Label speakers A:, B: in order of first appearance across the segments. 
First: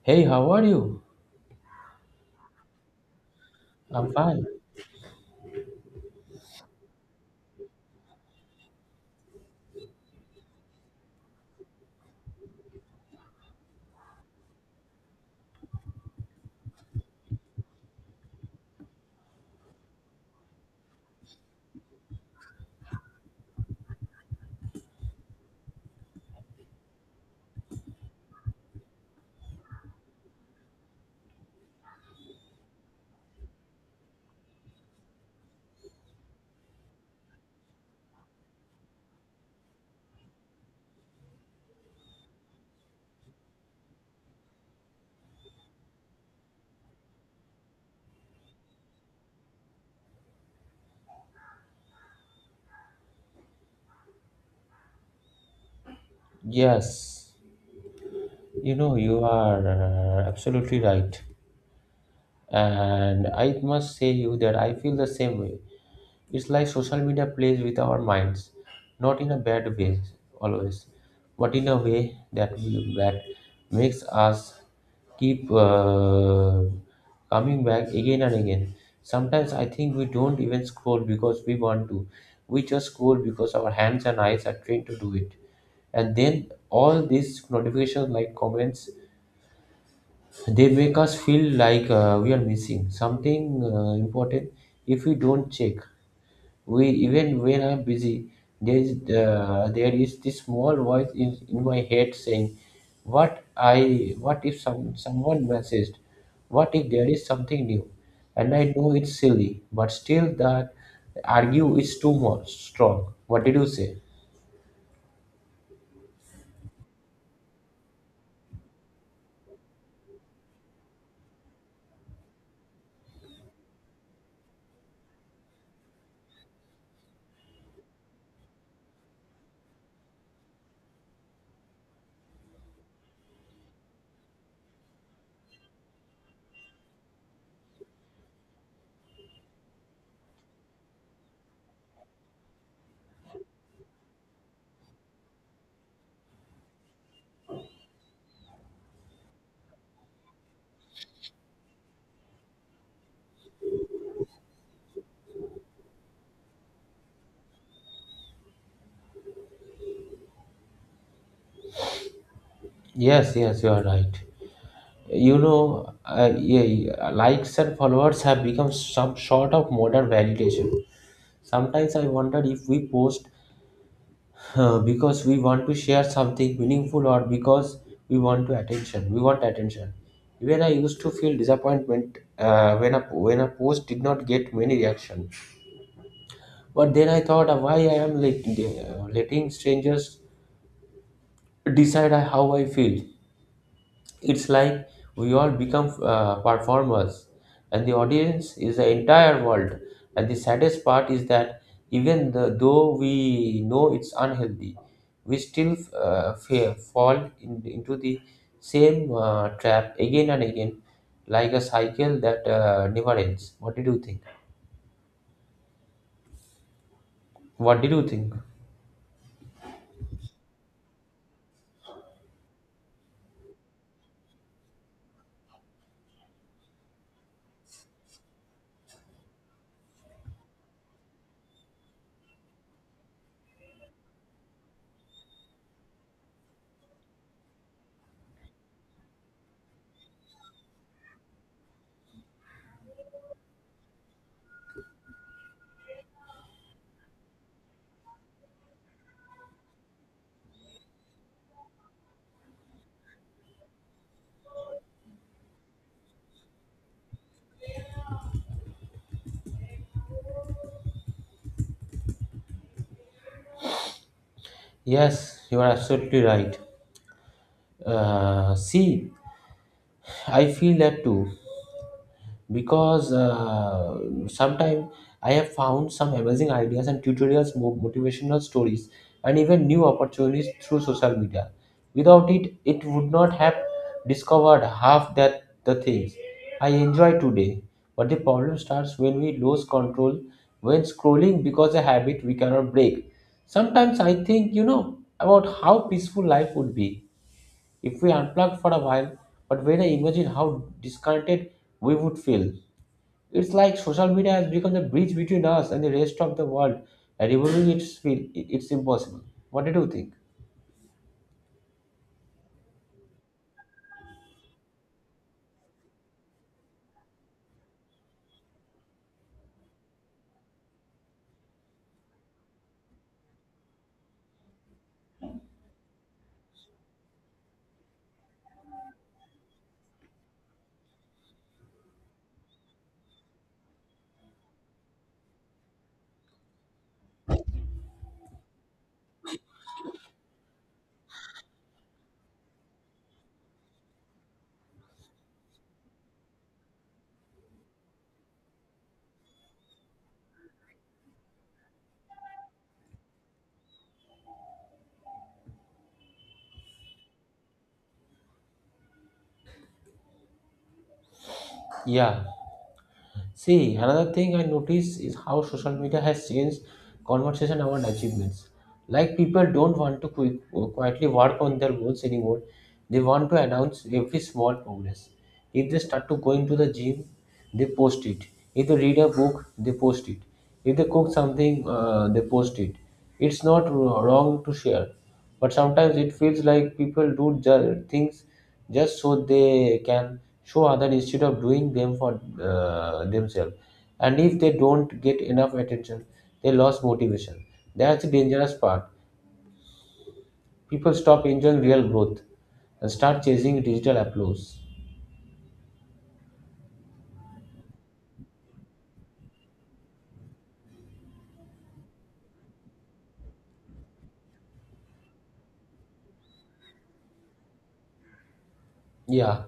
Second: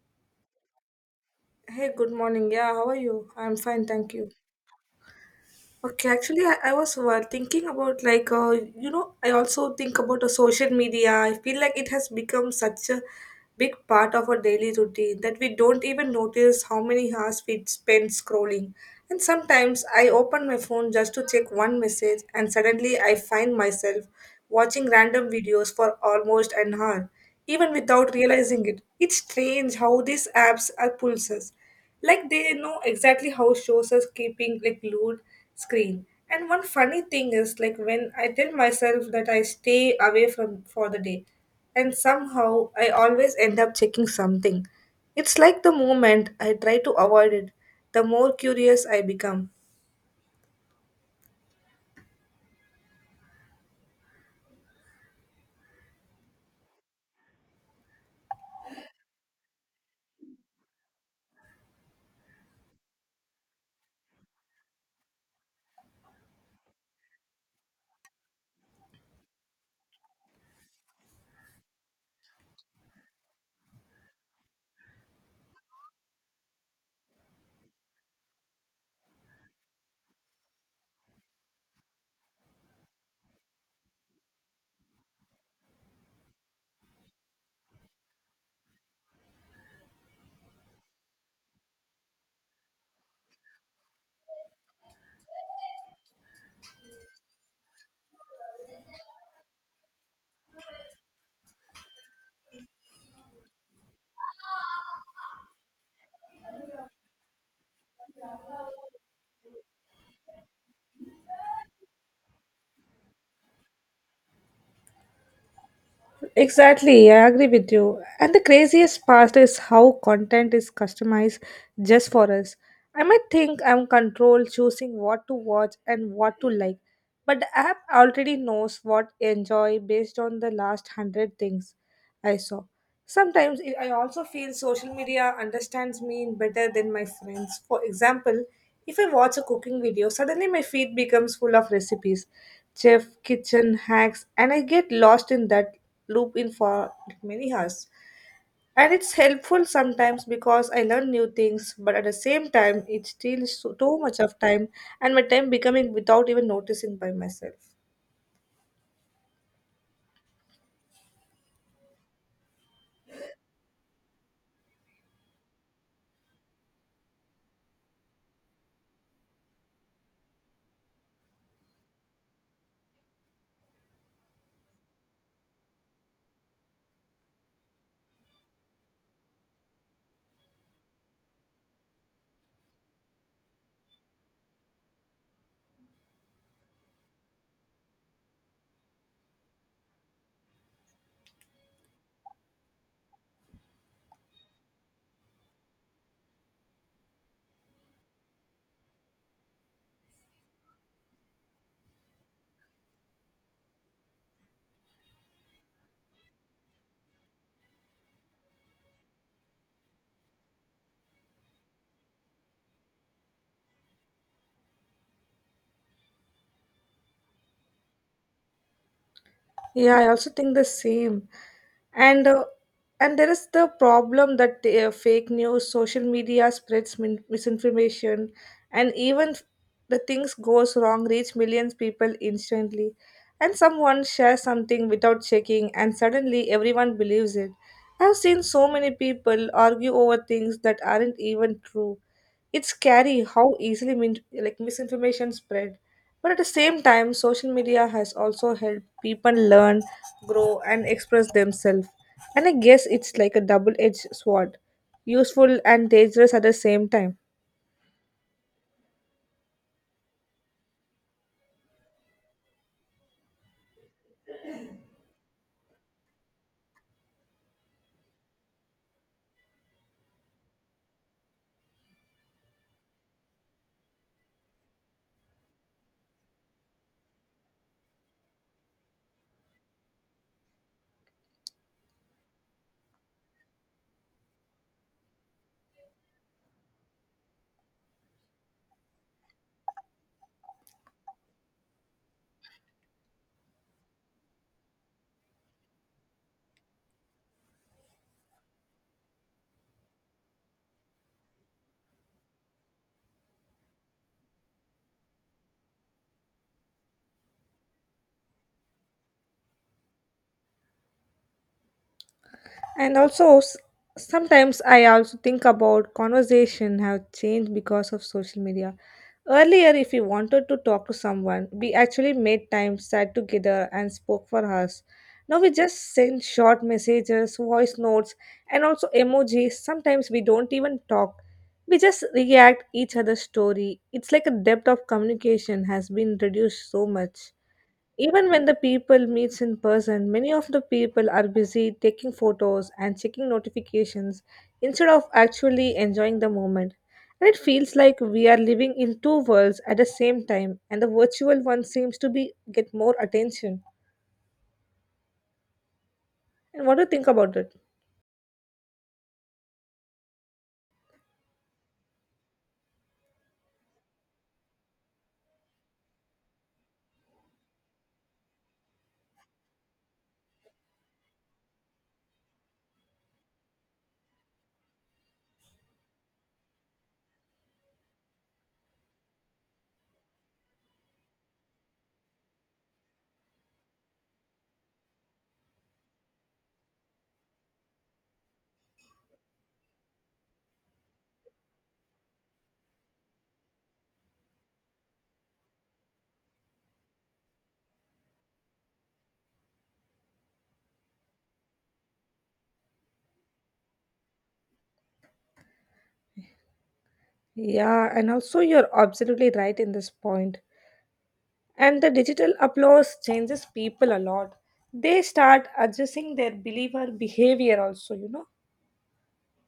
A: Hey, how are you?
B: Hey, good morning. Yeah, how are you? I'm fine, thank
A: I'm
B: you.
A: fine.
B: Okay, actually, I was thinking about like, I also think about the social media. I feel like it has become such a big part of our daily routine that we don't even notice how many hours we spend scrolling. And sometimes I open my phone just to check one message, and suddenly I find myself watching random videos for almost an hour even without realizing it. It's strange how these apps are pulls us. Like they know exactly how shows us keeping like glued screen. And one funny thing is like when I tell myself that I stay away from for the day and somehow I always end up checking something. It's like the moment I try to avoid it, the more curious I become.
A: Yes, you know, you are absolutely right. And I must say you that I feel the same way. It's like social media plays with our minds, not in a bad way always, but in a way that makes us keep coming back again and again. Sometimes I think we don't even scroll because we want to. We just scroll because our hands and eyes are trained to do it. And then all these notifications, like comments, they make us feel like we are missing something important if we don't check, we even when I'm busy, there is this small voice in my head saying what I what if someone messaged, what if there is something new, and I know it's silly but still that argue is too much strong. What did you say?
B: Exactly, I agree with you. And the craziest part is how content is customized just for us. I might think I'm control choosing what to watch and what to like, but the app already knows what I enjoy based on the last 100 things. I saw. Sometimes I also feel social media understands me better than my friends. For example, if I watch a cooking video, suddenly my feed becomes full of recipes, chef, kitchen hacks, and I get lost in that loop in for many hours. And it's helpful sometimes because I learn new things, but at the same time, it steals too much of time and my time becoming without even noticing by myself.
A: Yes, yes, you are right. You know, yeah, yeah, likes and followers have become some sort of modern validation. Sometimes I wonder if we post because we want to share something meaningful or because we want attention. Even I used to feel disappointment when a post did not get many reaction, but then I thought, why I am letting strangers decide how I feel. It's like we all become performers, and the audience is the entire world. And the saddest part is that even though we know it's unhealthy, we still fall into the same trap again and again, like a cycle that never ends. What did you think? What did you think?
B: Yeah, I also think the same. And uh, and there is the problem that fake news, social media spreads misinformation, and even the things goes wrong reach millions people instantly. And someone shares something without checking, and suddenly everyone believes it. I've seen so many people argue over things that aren't even true. It's scary how easily like misinformation spread. But at the same time, social media has also helped people learn, grow, and express themselves. And I guess it's like a double-edged sword, useful and dangerous at the same time.
A: Yes, you are absolutely right. See, I feel that too. Because sometimes I have found some amazing ideas and tutorials, motivational stories, and even new opportunities through social media. Without it, it would not have discovered half that the things I enjoy today. But the problem starts when we lose control when scrolling because a habit we cannot break. Sometimes I think, you know, about how peaceful life would be if we unplugged for a while, but when I imagine how disconnected we would feel. It's like social media has become the bridge between us and the rest of the world. And removing it's feel it's impossible. What did you think?
B: And also, sometimes I also think about conversation have changed because of social media. Earlier, if we wanted to talk to someone, we actually made time, sat together, and spoke for hours. Now we just send short messages, voice notes, and also emojis. Sometimes we don't even talk. We just react each other's story. It's like a depth of communication has been reduced so much. Even when the people meets in person, many of the people are busy taking photos and checking notifications instead of actually enjoying the moment. And it feels like we are living in two worlds at the same time, and the virtual one seems to be get more attention. And what do you think about it?
A: Yeah. See, another thing I notice is how social media has changed conversation around achievements. Like people don't want to quietly work on their goals anymore. They want to announce every small progress. If they start to going to the gym, they post it. If they read a book, they post it. If they cook something, they post it. It's not wrong to share, but sometimes it feels like people do things just so they can show others instead of doing them for themselves. And if they don't get enough attention, they lose motivation. That's the dangerous part. People stop enjoying real growth and start chasing digital applause.
B: Yeah, and also you're absolutely right in this point. And the digital applause changes people a lot. They start adjusting their believer behavior also,
A: Yeah,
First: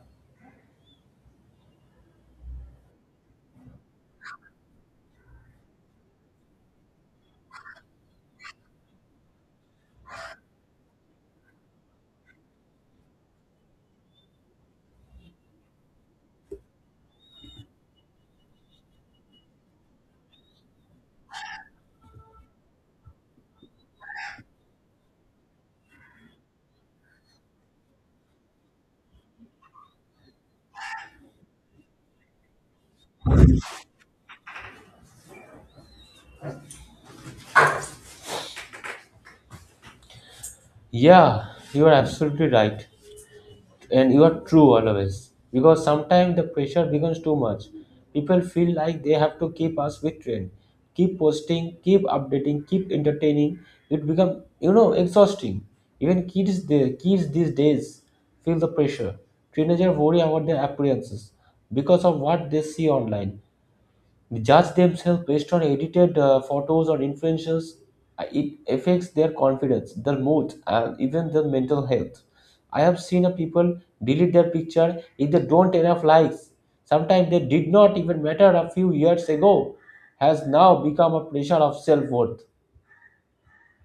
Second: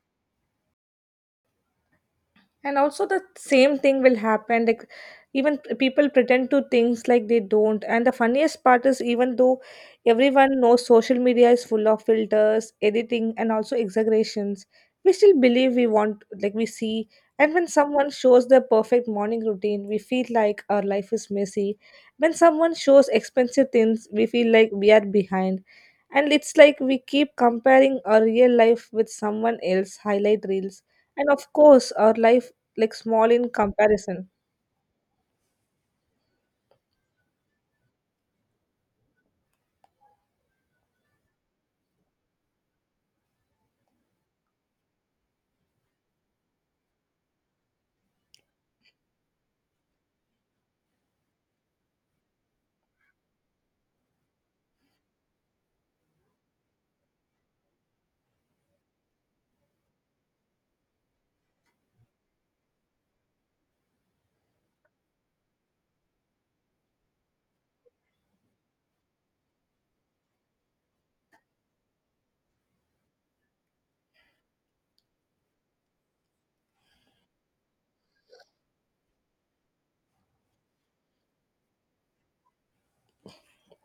B: and also the same thing will happen, like even people pretend to things like they don't. And the funniest part is, even though everyone knows social media is full of filters, editing, and also exaggerations, we still believe we want like we see. And when someone shows their perfect morning routine, we feel like our life is messy. When someone shows expensive things, we feel like we are behind. And it's like we keep comparing our real life with someone else highlight reels. And of course, our life like small in comparison.
A: yeah, you are absolutely right. And you are true always, because sometimes the pressure becomes too much. People feel like they have to keep us with trend, keep posting, keep updating, keep entertaining. It become, you know, exhausting. Even kids, these days feel the pressure. Teenagers worry about their appearances because of what they see online, judge themselves based on edited photos or influencers. It affects their confidence, their mood, and even their mental health. I have seen a people delete their picture if they don't enough likes. Sometimes they did not even matter a few years ago, has now become a pressure of self worth.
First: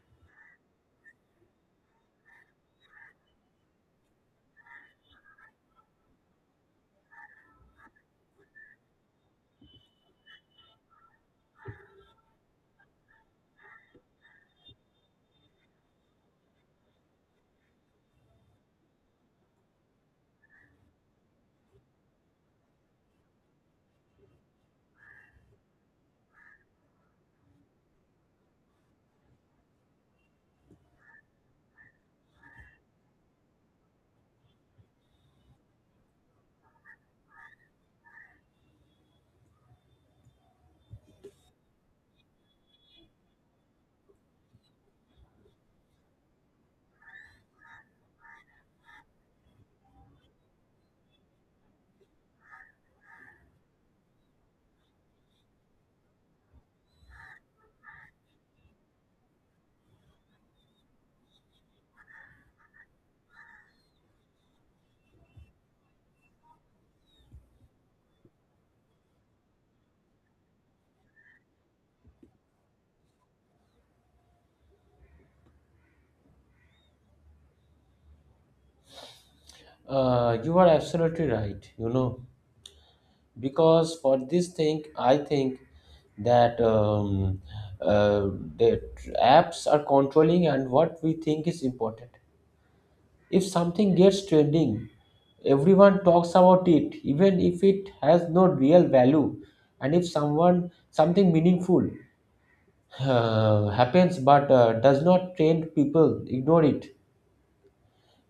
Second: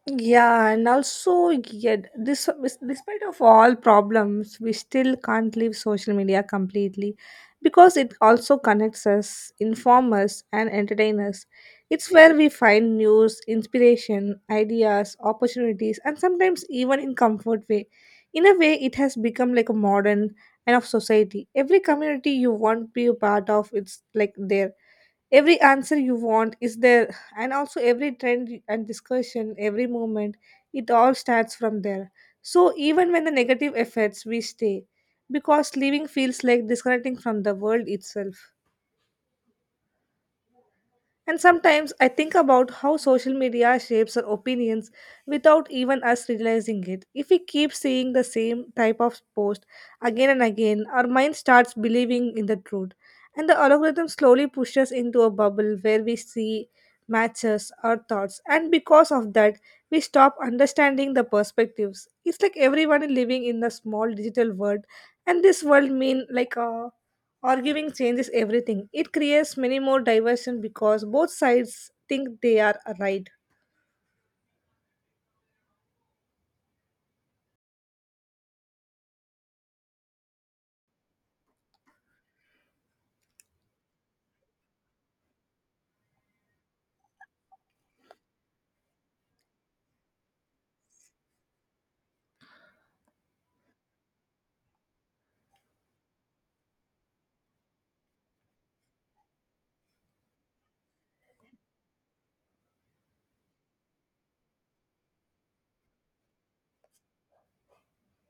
B: Yeah, and also yet this, despite of all problems, we still can't leave social media completely, because it also connects us, inform us, and entertain us. It's where we find news, inspiration, ideas, opportunities, and sometimes even in comfort way. In a way, it has become like a modern and of society. Every community you want to be a part of, it's like there every answer you want is there. And also every trend and discussion, every movement, it all starts from there. So even when the negative effects, we stay, because living feels like disconnecting from the world itself. And sometimes I think about how social media shapes our opinions without even us realizing it. If we keep seeing the same type of post again and again, our mind starts believing in the truth. And the algorithm slowly pushes us into a bubble where we see matches our thoughts. And because of that, we stop understanding the perspectives. It's like everyone living in a small digital world. And this world mean like a arguing changes everything. It creates many more diversion because both sides think they are right.
A: You are absolutely right, you know. Because for this thing I think that uh, the apps are controlling and what we think is important. If something gets trending, everyone talks about it even if it has no real value. And if someone something meaningful happens but does not trend, people ignore it.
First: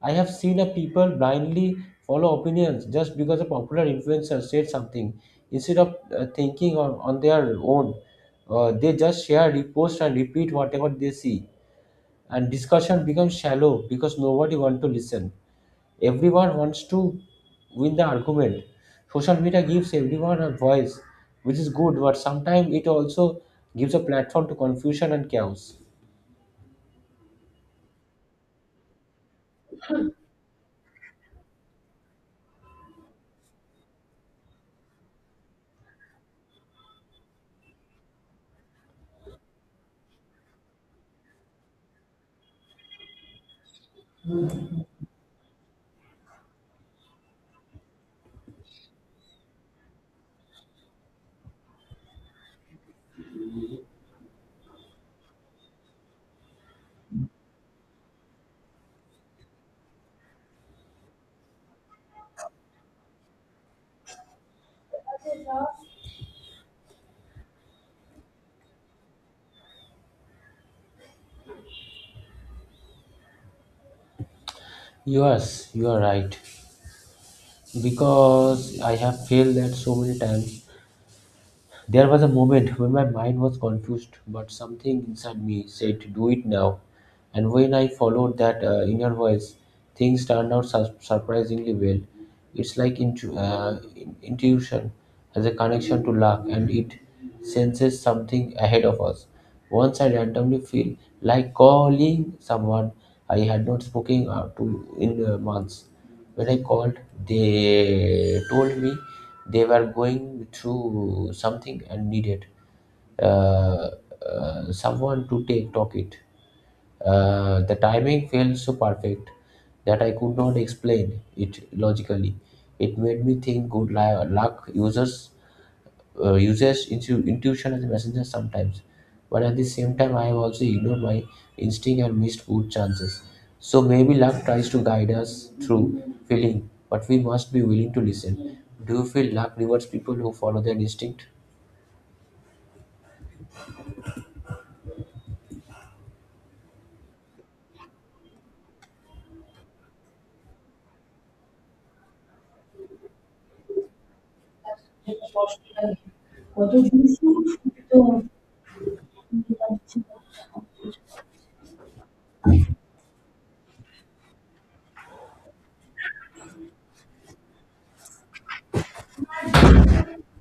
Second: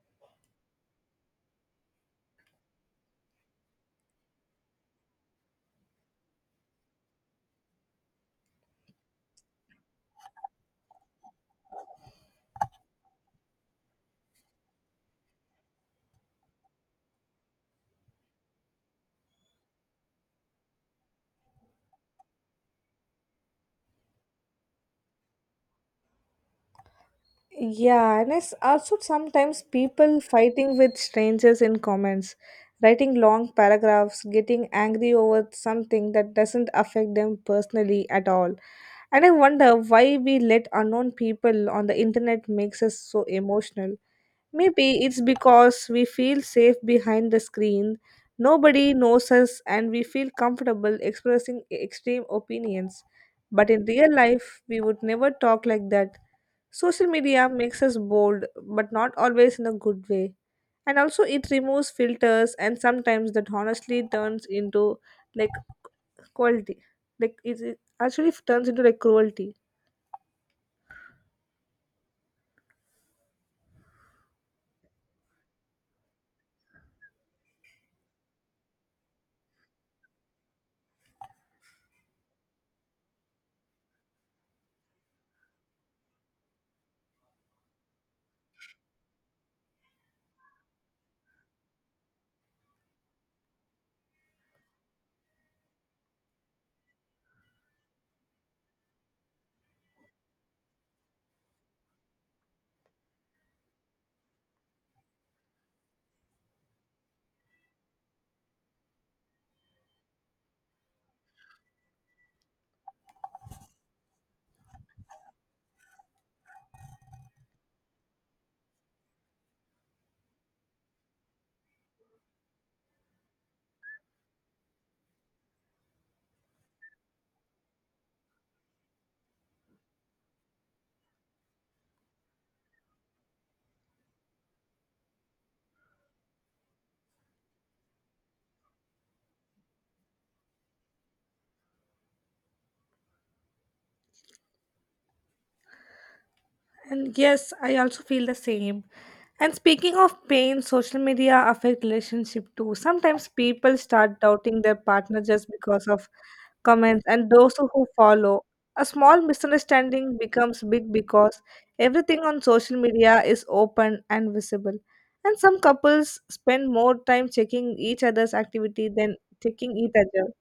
A: I have seen a people blindly follow opinions just because a popular influencer said something instead of thinking on their own. They just share, repost, and repeat whatever they see. And discussion becomes shallow because nobody wants to listen. Everyone wants to win the argument. Social media gives everyone a voice, which is good, but sometimes it also gives a platform to confusion and chaos.
B: Yeah, and it's also sometimes people fighting with strangers in comments, writing long paragraphs, getting angry over something that doesn't affect them personally at all. And I wonder why we let unknown people on the internet makes us so emotional. Maybe it's because we feel safe behind the screen, nobody knows us, and we feel comfortable expressing extreme opinions. But in real life, we would never talk like that. Social media makes us bold, but not always in a good way. And also, it removes filters, and sometimes that honestly turns into like cruelty. Like, it actually turns into like cruelty.
A: Yes, you are right. Because I have failed that so many times. There was a moment when my mind was confused, but something inside me said, "Do it now." And when I followed that inner voice, things turned out surprisingly well. It's like intuition has a connection to luck, and it senses something ahead of us. Once I randomly feel like calling someone I had not spoken to in months. When I called, they told me they were going through something and needed uh, someone to take talk it. The timing felt so perfect that I could not explain it logically. It made me think good luck users uses intuition as a messenger sometimes. But at the same time, I have also ignored my instinct and missed good chances. So maybe luck tries to guide us through feeling, but we must be willing to listen. Do you feel luck rewards people who follow their instinct?
B: And yes, I also feel the same. And speaking of pain, social media affect relationship too. Sometimes people start doubting their partner just because of comments and those who follow. A small misunderstanding becomes big because everything on social media is open and visible. And some couples spend more time checking each other's activity than checking each other.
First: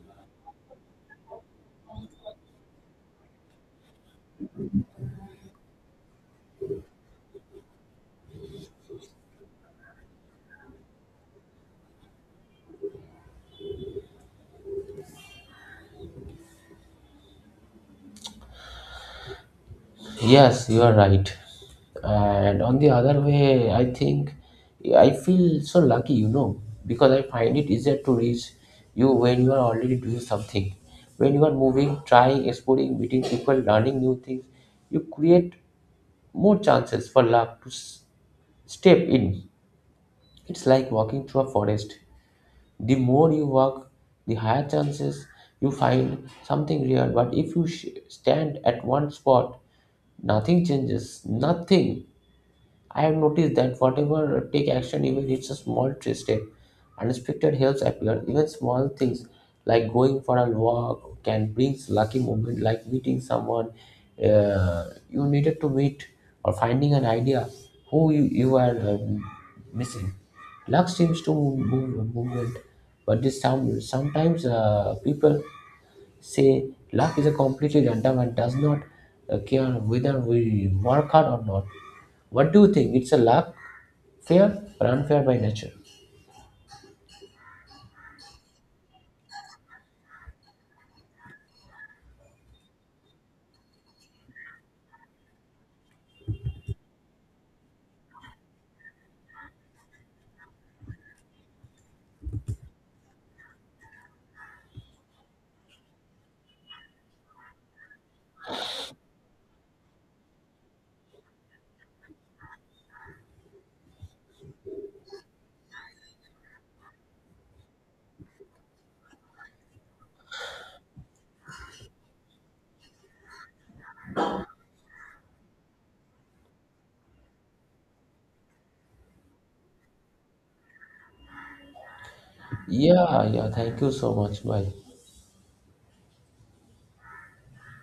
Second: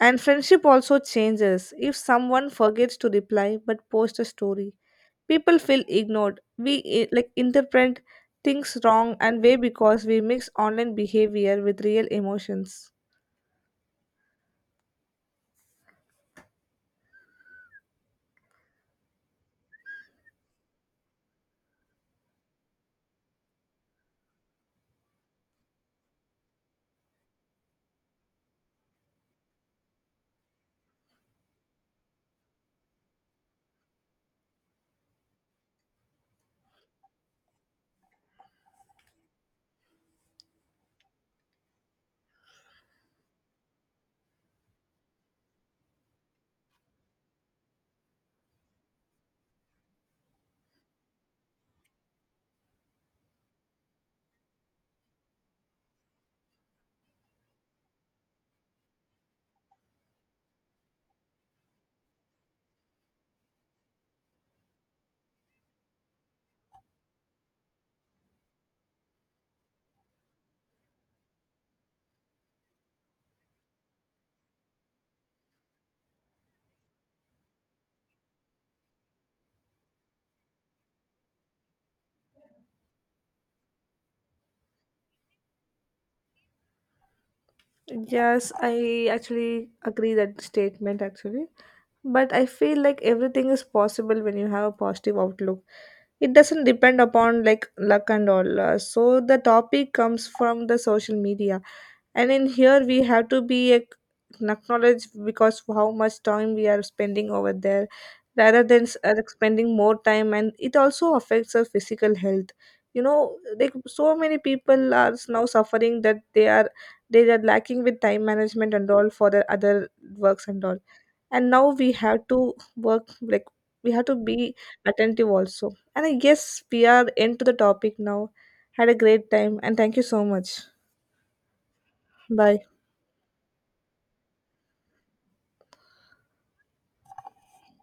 B: And friendship also changes. If someone forgets to reply but posts a story, people feel ignored. We like interpret things wrong and way because we mix online behavior with real emotions.
A: Yes, you are right. And on the other way, I think I feel so lucky, you know, because I find it easier to reach you when you are already doing something. When you are moving, trying, exploring, meeting people, learning new things, you create more chances for luck to step in. It's like walking through a forest. The more you walk, the higher chances you find something real. But if you stand at one spot, nothing changes, nothing. I have noticed that whatever take action, even it's a small step, unexpected helps appear. Even small things like going for a walk can bring lucky moment, like meeting someone you needed to meet or finding an idea who you are missing. Luck seems to move, movement, but this sometimes people say luck is a completely random and does not care whether we work hard or not. What do you think? It's a luck, fair or unfair by nature?
B: Yes, I actually agree that statement actually. But I feel like everything is possible when you have a positive outlook. It doesn't depend upon like luck and all. So the topic comes from the social media. And in here we have to be acknowledged because of how much time we are spending over there rather than like spending more time, and it also affects our physical health. Like so many people are now suffering that they are lacking with time management and all for the other works and all. And now we have to work like we have to be attentive also. And I guess we are into the topic now. Had a great time, and thank you so much. Bye.
A: Yeah, yeah. Thank you so much. Bye.